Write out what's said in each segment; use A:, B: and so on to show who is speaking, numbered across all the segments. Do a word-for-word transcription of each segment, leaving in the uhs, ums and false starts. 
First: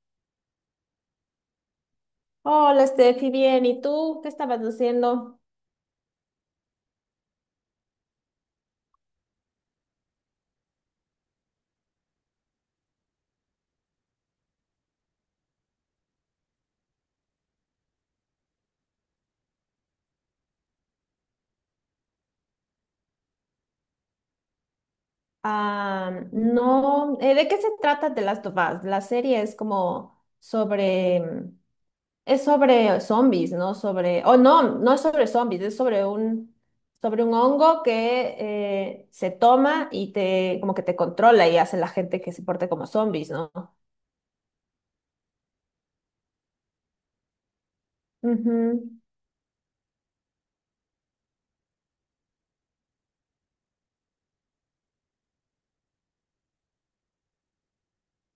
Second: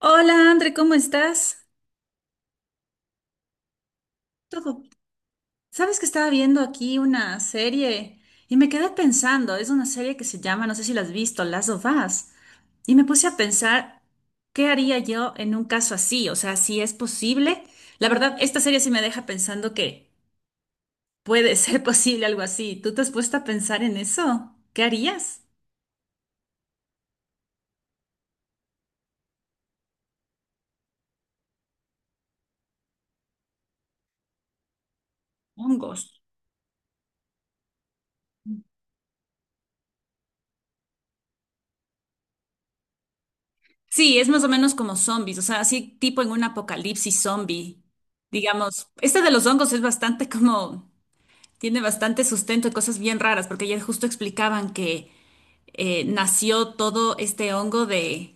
A: Hola, André, ¿cómo estás?
B: Hola, Steffi, bien. ¿Y tú qué estabas
A: Todo.
B: diciendo?
A: Sabes que estaba viendo aquí una serie y me quedé pensando, es una serie que se llama, no sé si la has visto, Last of Us, y me puse a pensar, ¿qué haría yo en un caso así? O sea, si es posible. La verdad, esta serie sí me deja pensando que puede ser posible algo así. ¿Tú te has puesto a pensar en eso? ¿Qué harías?
B: Ah, no, eh, ¿De qué se trata de las of Us? La serie es como sobre, mm, es sobre zombies, ¿no? Sobre, oh, no, no es sobre zombies, es
A: Hongos.
B: sobre un, sobre un hongo que eh, se toma y te, como que te controla y hace la gente que se porte como zombies, ¿no?
A: Sí, es más o menos como zombies, o sea, así tipo en un apocalipsis zombie. Digamos,
B: Ujú.
A: este de los hongos es bastante como. Tiene bastante sustento y cosas bien raras, porque ayer justo explicaban que eh, nació todo este hongo de,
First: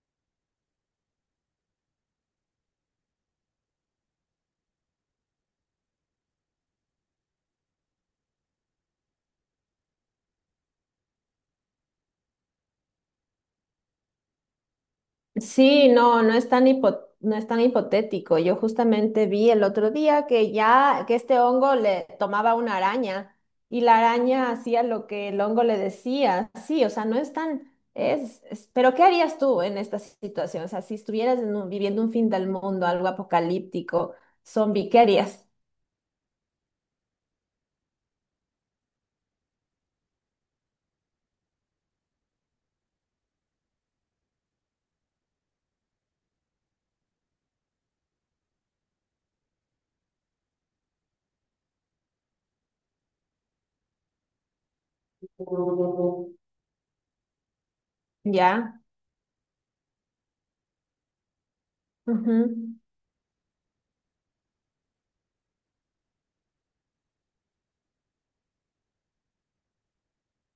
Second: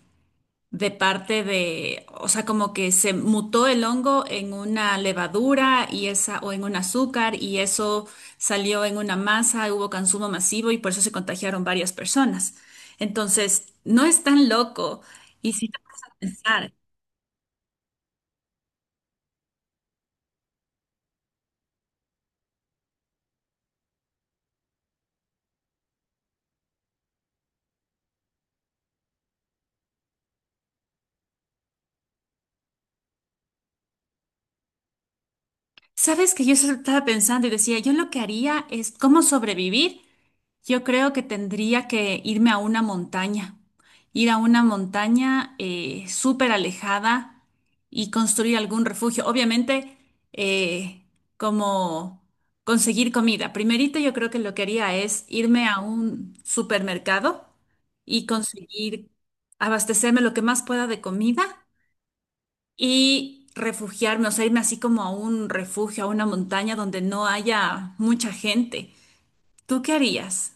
A: de parte de, o sea, como que se mutó el hongo en una levadura y esa, o en un azúcar, y eso salió en una masa, hubo consumo masivo y por eso se contagiaron varias personas. Entonces, no es tan loco. Y si te
B: Sí,
A: pones a
B: no, no es tan
A: pensar,
B: hipo- no es tan hipotético. Yo justamente vi el otro día que ya, que este hongo le tomaba una araña y la araña hacía lo que el hongo le decía. Sí, o sea, no es tan, es, es- pero ¿qué harías tú en esta situación? O sea, si estuvieras en un- viviendo un fin del mundo, algo apocalíptico, zombie, ¿qué harías?
A: sabes que yo solo estaba pensando y decía, yo lo que haría es cómo sobrevivir. Yo creo que tendría que irme a una montaña, ir a una montaña eh, súper alejada y construir algún refugio. Obviamente, eh, como conseguir comida. Primerito, yo creo que lo que haría es irme a un supermercado y
B: Ya.
A: conseguir abastecerme lo que más pueda de comida
B: Ujú.
A: y refugiarme, o sea, irme así como a un refugio, a una montaña donde no haya mucha gente. ¿Tú qué harías?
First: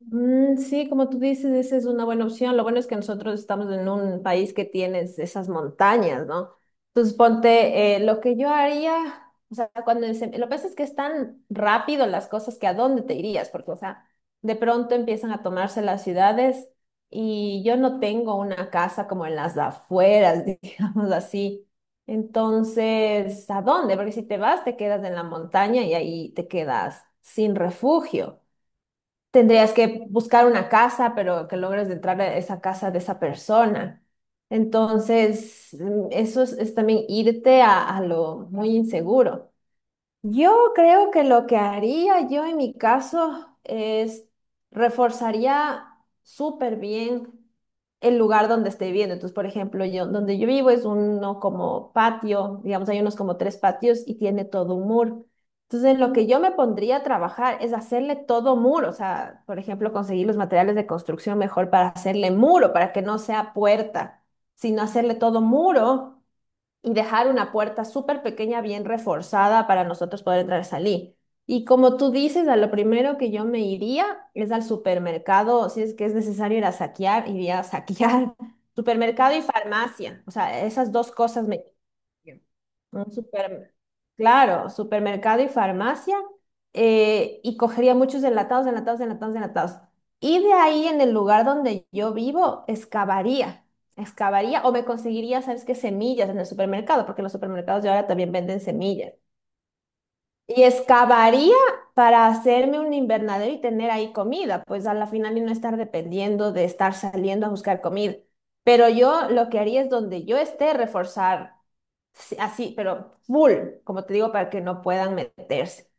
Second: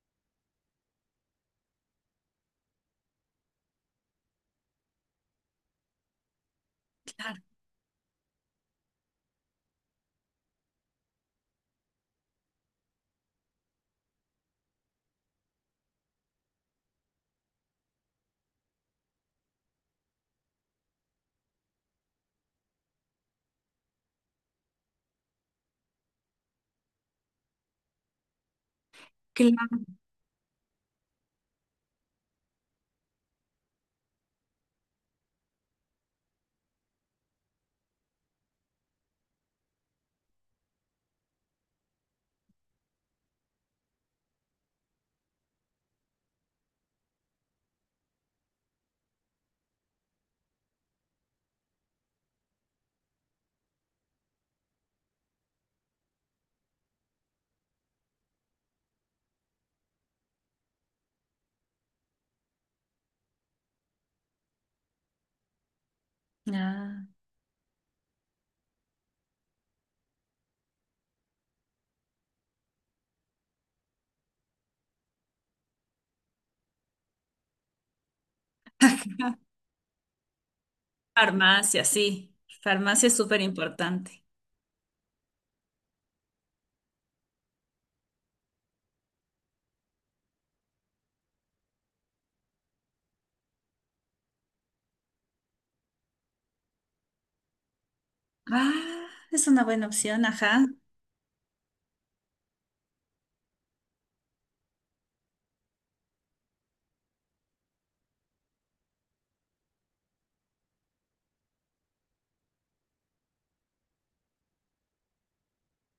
B: Mm, sí, como tú dices, esa es una buena opción. Lo bueno es que nosotros estamos en un país que tienes esas montañas, ¿no? Entonces, ponte, eh, lo que yo haría, o sea, cuando se- lo que pasa es que es tan rápido las cosas que a dónde te irías, porque, o sea, de pronto empiezan a tomarse las ciudades y yo no tengo una casa como en las afueras, digamos así. Entonces, ¿a dónde? Porque si te vas, te quedas en la montaña y ahí te quedas sin refugio. Tendrías
A: Claro.
B: que buscar una casa, pero que logres entrar a esa casa de esa persona. Entonces, mm, eso es, es también irte a, a lo muy inseguro. Yo creo que lo que haría yo en mi caso es reforzaría súper bien el lugar donde esté viviendo. Entonces, por ejemplo, yo donde yo vivo es uno como patio, digamos, hay unos como tres patios y tiene todo un muro. Entonces, lo que yo me pondría a trabajar es hacerle todo muro, o sea, por ejemplo, conseguir los materiales de construcción mejor para hacerle muro, para que no sea puerta, sino hacerle todo muro y
A: Ah.
B: dejar una puerta súper pequeña, bien reforzada para nosotros poder entrar y salir. Y como tú dices, a lo primero que yo me iría es al supermercado, si es que es necesario ir a saquear, iría a saquear supermercado y farmacia. O sea, esas dos cosas me...
A: Farmacia, sí.
B: Bien.
A: Farmacia
B: Un
A: es súper
B: super,
A: importante.
B: claro, supermercado y farmacia, eh, y cogería muchos enlatados, enlatados, enlatados, enlatados. Y de ahí, en el lugar donde yo vivo, excavaría, excavaría o me conseguiría, ¿sabes qué? Semillas en el supermercado, porque los supermercados de ahora también venden
A: Ah,
B: semillas.
A: es una buena opción,
B: Y
A: ajá.
B: excavaría para hacerme un invernadero y tener ahí comida, pues a la final y no estar dependiendo de estar saliendo a buscar comida. Pero yo lo que haría es donde yo esté, reforzar sí, así, pero full, como te digo, para que no puedan meterse.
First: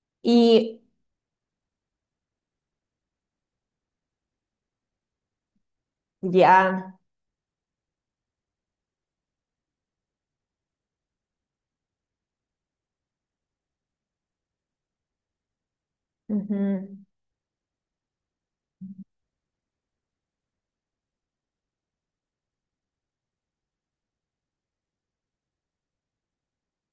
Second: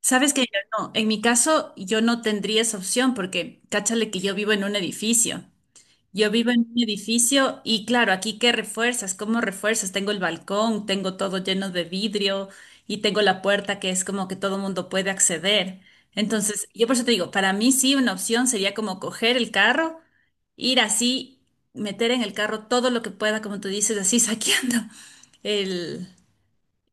A: Sabes que yo
B: Y
A: no, en mi caso yo no tendría esa opción porque cáchale que yo vivo en un edificio. Yo vivo en un
B: ya,
A: edificio y claro, aquí qué refuerzas, cómo refuerzas. Tengo el balcón, tengo todo lleno de vidrio y tengo la puerta que es como que todo mundo puede acceder. Entonces, yo por eso
B: ujú,
A: te digo, para mí sí una opción sería como coger el carro, ir así, meter en el carro todo lo que pueda, como tú dices, así saqueando el,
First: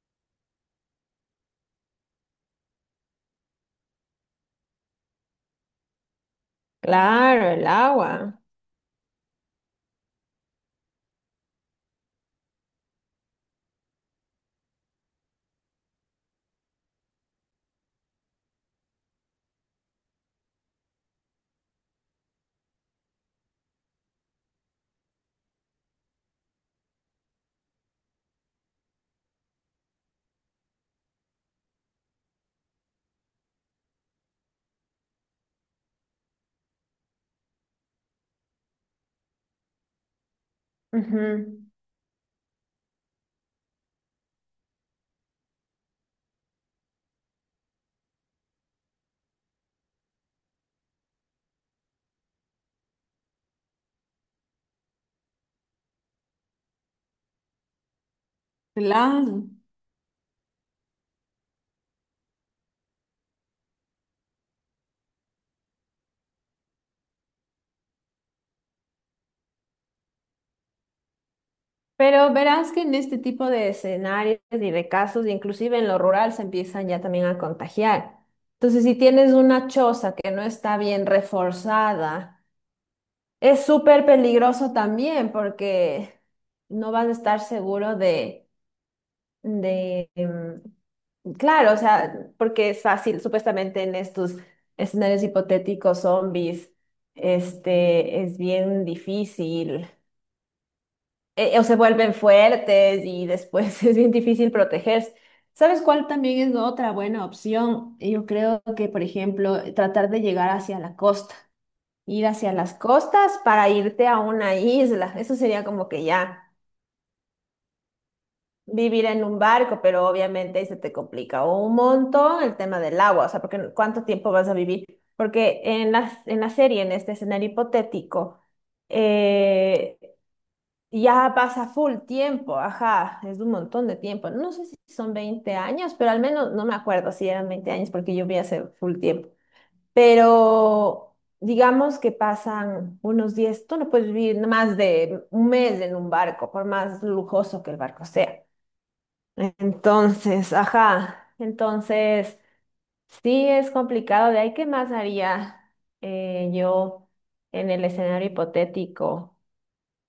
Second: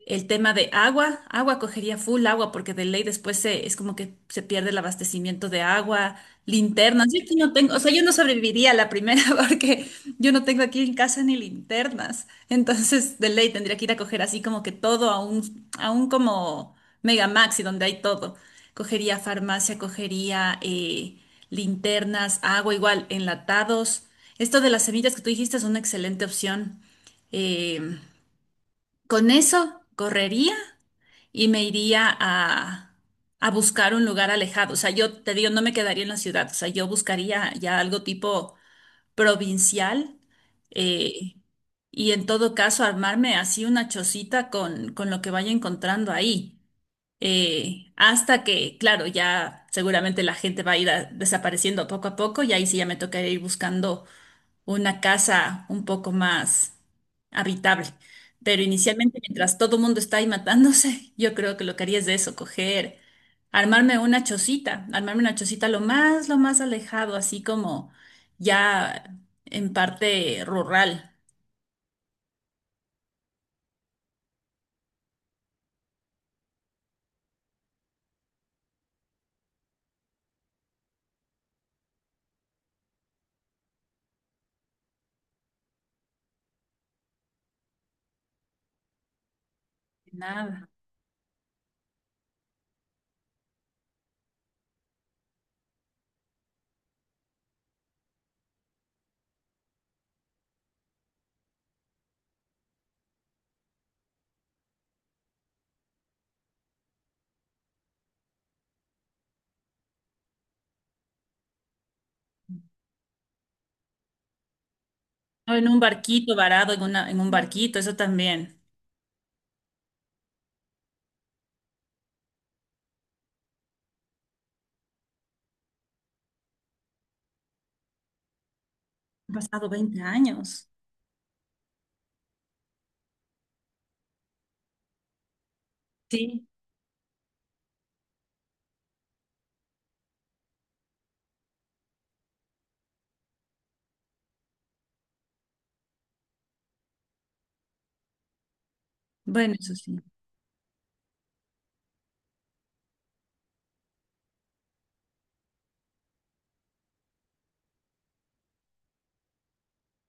A: el tema de agua, agua cogería full agua porque de ley después se, es como que se pierde el abastecimiento de agua, linternas. Yo aquí
B: claro,
A: no
B: el
A: tengo, o sea, yo no
B: agua.
A: sobreviviría a la primera porque yo no tengo aquí en casa ni linternas. Entonces, de ley tendría que ir a coger así como que todo a un, a un como Mega Maxi donde hay todo. Cogería farmacia, cogería eh, linternas, agua igual, enlatados. Esto de las semillas que tú dijiste es una excelente opción. Eh, con eso correría y me iría a, a buscar un lugar alejado. O sea, yo te digo, no me quedaría en la ciudad. O sea, yo buscaría ya algo tipo provincial eh,
B: Ujú.
A: y en todo caso armarme así una chocita con, con lo que vaya encontrando ahí. Eh, hasta que, claro, ya seguramente la gente va a ir a- desapareciendo poco a poco y ahí sí ya me tocaría ir buscando una casa un poco más habitable. Pero inicialmente,
B: Claro.
A: mientras todo el mundo está ahí matándose, yo creo que lo que haría es de eso, coger, armarme una chocita, armarme una chocita lo más, lo más alejado, así como ya en parte rural.
B: Pero verás que en este tipo de escenarios y de casos, inclusive en lo rural, se empiezan ya también a contagiar. Entonces, si tienes una choza que no está bien reforzada, es súper peligroso también porque no vas a estar seguro de de, em,
A: Nada.
B: claro, o sea, porque es fácil, supuestamente en estos escenarios hipotéticos, zombies, este, es bien difícil, eh, o se vuelven fuertes y después es bien difícil protegerse. ¿Sabes cuál también es otra buena opción? Yo creo que, por ejemplo, tratar de llegar hacia la costa, ir hacia las costas para irte a una isla, eso
A: O
B: sería
A: en un
B: como que
A: barquito
B: ya.
A: varado, en una, en un barquito, eso también.
B: Vivir en un barco, pero obviamente ahí se te complica un montón el tema del agua, o sea, porque cuánto tiempo vas a vivir, porque en la, en la serie, en este escenario hipotético,
A: Han pasado
B: eh,
A: veinte años.
B: ya pasa full tiempo, ajá, es un montón de tiempo, no sé si son veinte años, pero al
A: Sí.
B: menos no me acuerdo si eran veinte años porque yo vi hace full tiempo, pero digamos que pasan unos diez, tú no puedes vivir más de un mes en un barco, por más lujoso que el barco sea.
A: Bueno, eso sí.
B: Entonces, ajá, entonces sí es complicado. De ahí, ¿qué más haría eh, yo en el escenario hipotético?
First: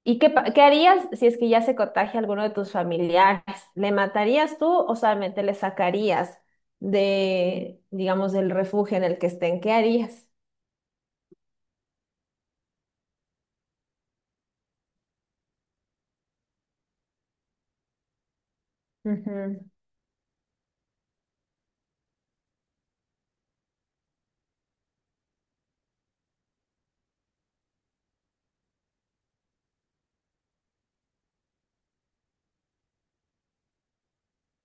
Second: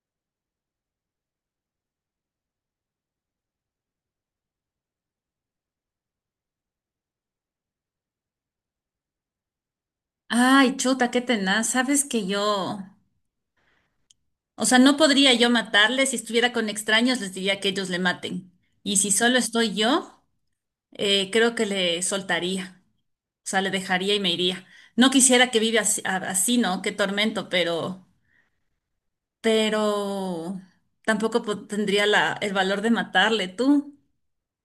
B: Y qué, pa- ¿qué harías si es que ya se contagia alguno de tus familiares? ¿Le matarías tú o solamente le sacarías de, digamos, del refugio en el que estén? ¿Qué harías?
A: Ay, chuta, qué tenaz. Sabes que yo. O sea, no podría yo matarle. Si estuviera con extraños, les diría que ellos le maten. Y si solo estoy yo, eh, creo que le soltaría. O sea, le dejaría y me iría. No quisiera que viva así, a- así, ¿no? Qué tormento, pero, pero tampoco po- tendría la, el valor de matarle. ¿Tú?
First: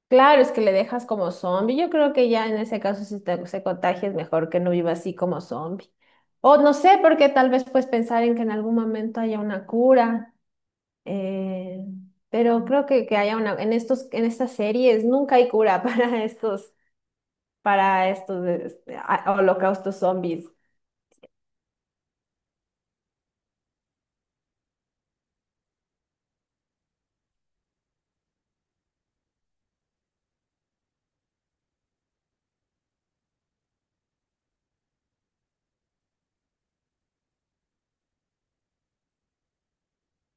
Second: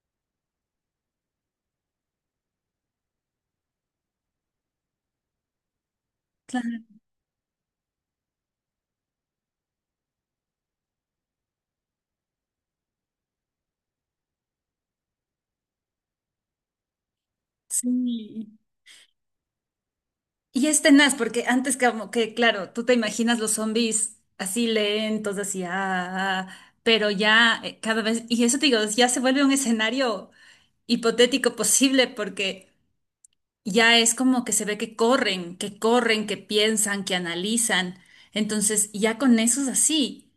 B: Claro, es que le dejas como zombie. Yo creo que ya en ese caso, si te, se contagia, es mejor que no viva así como zombie. O no
A: Claro,
B: sé, porque tal vez pues pensar en que en algún momento haya una cura. eh, pero creo que, que haya una, en estos, en estas series nunca hay cura para estos, para estos
A: sí.
B: eh, a- holocaustos zombies.
A: Y es tenaz, porque antes como que, claro, tú te imaginas los zombies así lentos, así, ah, ah, ah, pero ya eh, cada vez, y eso te digo, ya se vuelve un escenario hipotético posible, porque ya es como que se ve que corren, que corren, que piensan, que analizan. Entonces, ya con eso es así.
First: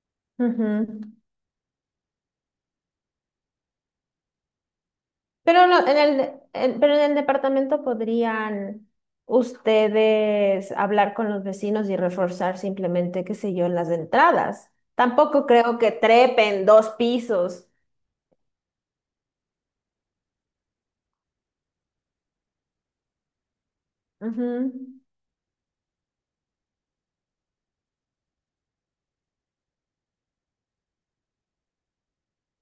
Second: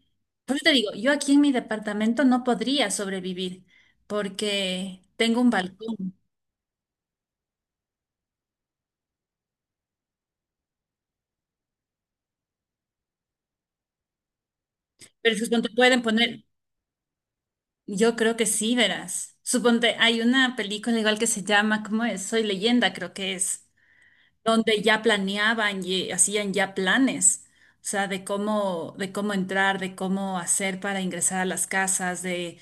A: Por eso te digo,
B: Ujú.
A: yo aquí en mi departamento no podría sobrevivir, porque tengo un
B: Pero lo- en
A: balcón,
B: el, de- en- pero en el departamento podrían ustedes hablar con los vecinos y reforzar simplemente, qué sé yo, las entradas.
A: pero es
B: Tampoco
A: que cuando
B: creo que
A: pueden poner...
B: trepen dos pisos.
A: Yo creo que sí, verás. Suponte, hay una película igual que se llama, ¿cómo es? Soy leyenda, creo que es,
B: Ujú,
A: donde ya planeaban y hacían ya planes, o sea, de cómo, de cómo entrar, de cómo hacer para ingresar a las casas, de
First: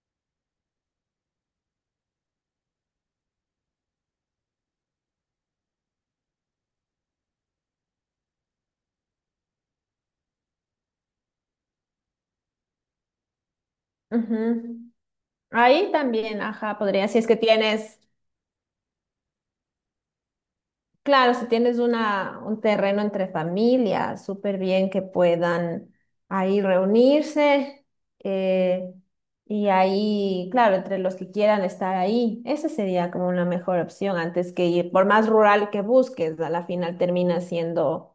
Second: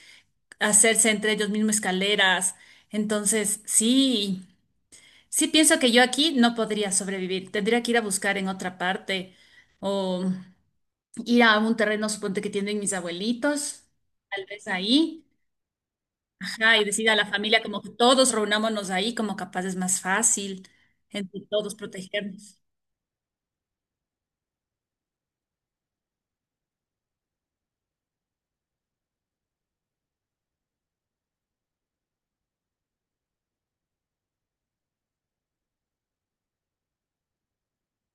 A: hacerse entre ellos mismos escaleras. Entonces, sí, sí pienso que yo aquí no podría sobrevivir. Tendría que ir a buscar en otra parte o ir a un terreno, suponte que tienen mis abuelitos, tal vez
B: ujú.
A: ahí.
B: Ahí también, ajá,
A: Ajá, y
B: podría,
A: decir a
B: si
A: la
B: es que
A: familia como que
B: tienes...
A: todos reunámonos ahí, como capaz es más fácil
B: Claro,
A: entre
B: si
A: todos
B: tienes una,
A: protegernos.
B: un terreno entre familias, súper bien que puedan ahí reunirse eh, y ahí, claro, entre los que quieran estar ahí, esa sería como una mejor opción antes que ir, por más rural que busques, a la final termina siendo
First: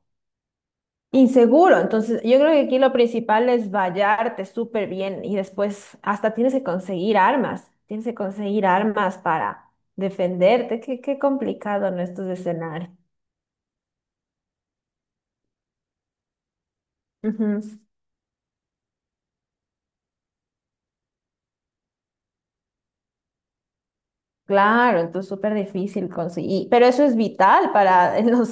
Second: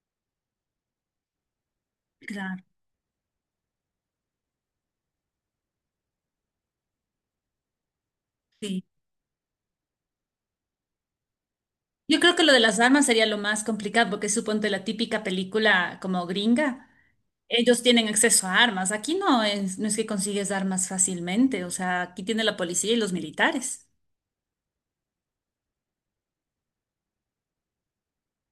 B: inseguro. Entonces, yo creo que
A: Claro,
B: aquí lo principal es vallarte súper bien y después hasta tienes que conseguir armas, tienes que conseguir
A: sí.
B: armas para defenderte. Qué, qué complicado en
A: Yo
B: estos
A: creo que lo de las
B: escenarios.
A: armas sería lo más complicado, porque suponte la típica película como gringa,
B: Ujú,
A: ellos tienen acceso a armas. Aquí no es, no es que consigues armas fácilmente, o sea, aquí tiene la policía y los militares.
B: claro, entonces súper difícil conseguir, pero eso es vital para los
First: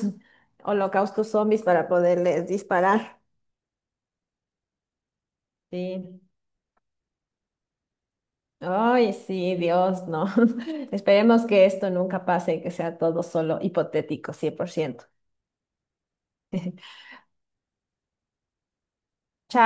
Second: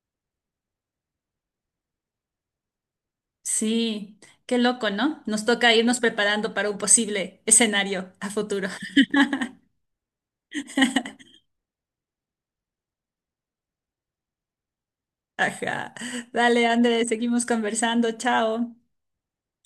B: holocaustos zombies para poderles disparar.
A: Sí, qué loco, ¿no? Nos toca irnos
B: Sí.
A: preparando para un posible escenario a futuro.
B: Ay, sí, Dios, no. Esperemos que esto nunca pase y que sea todo solo hipotético, cien por ciento.
A: Ajá. Dale, Andrés, seguimos conversando. Chao.
B: Chao.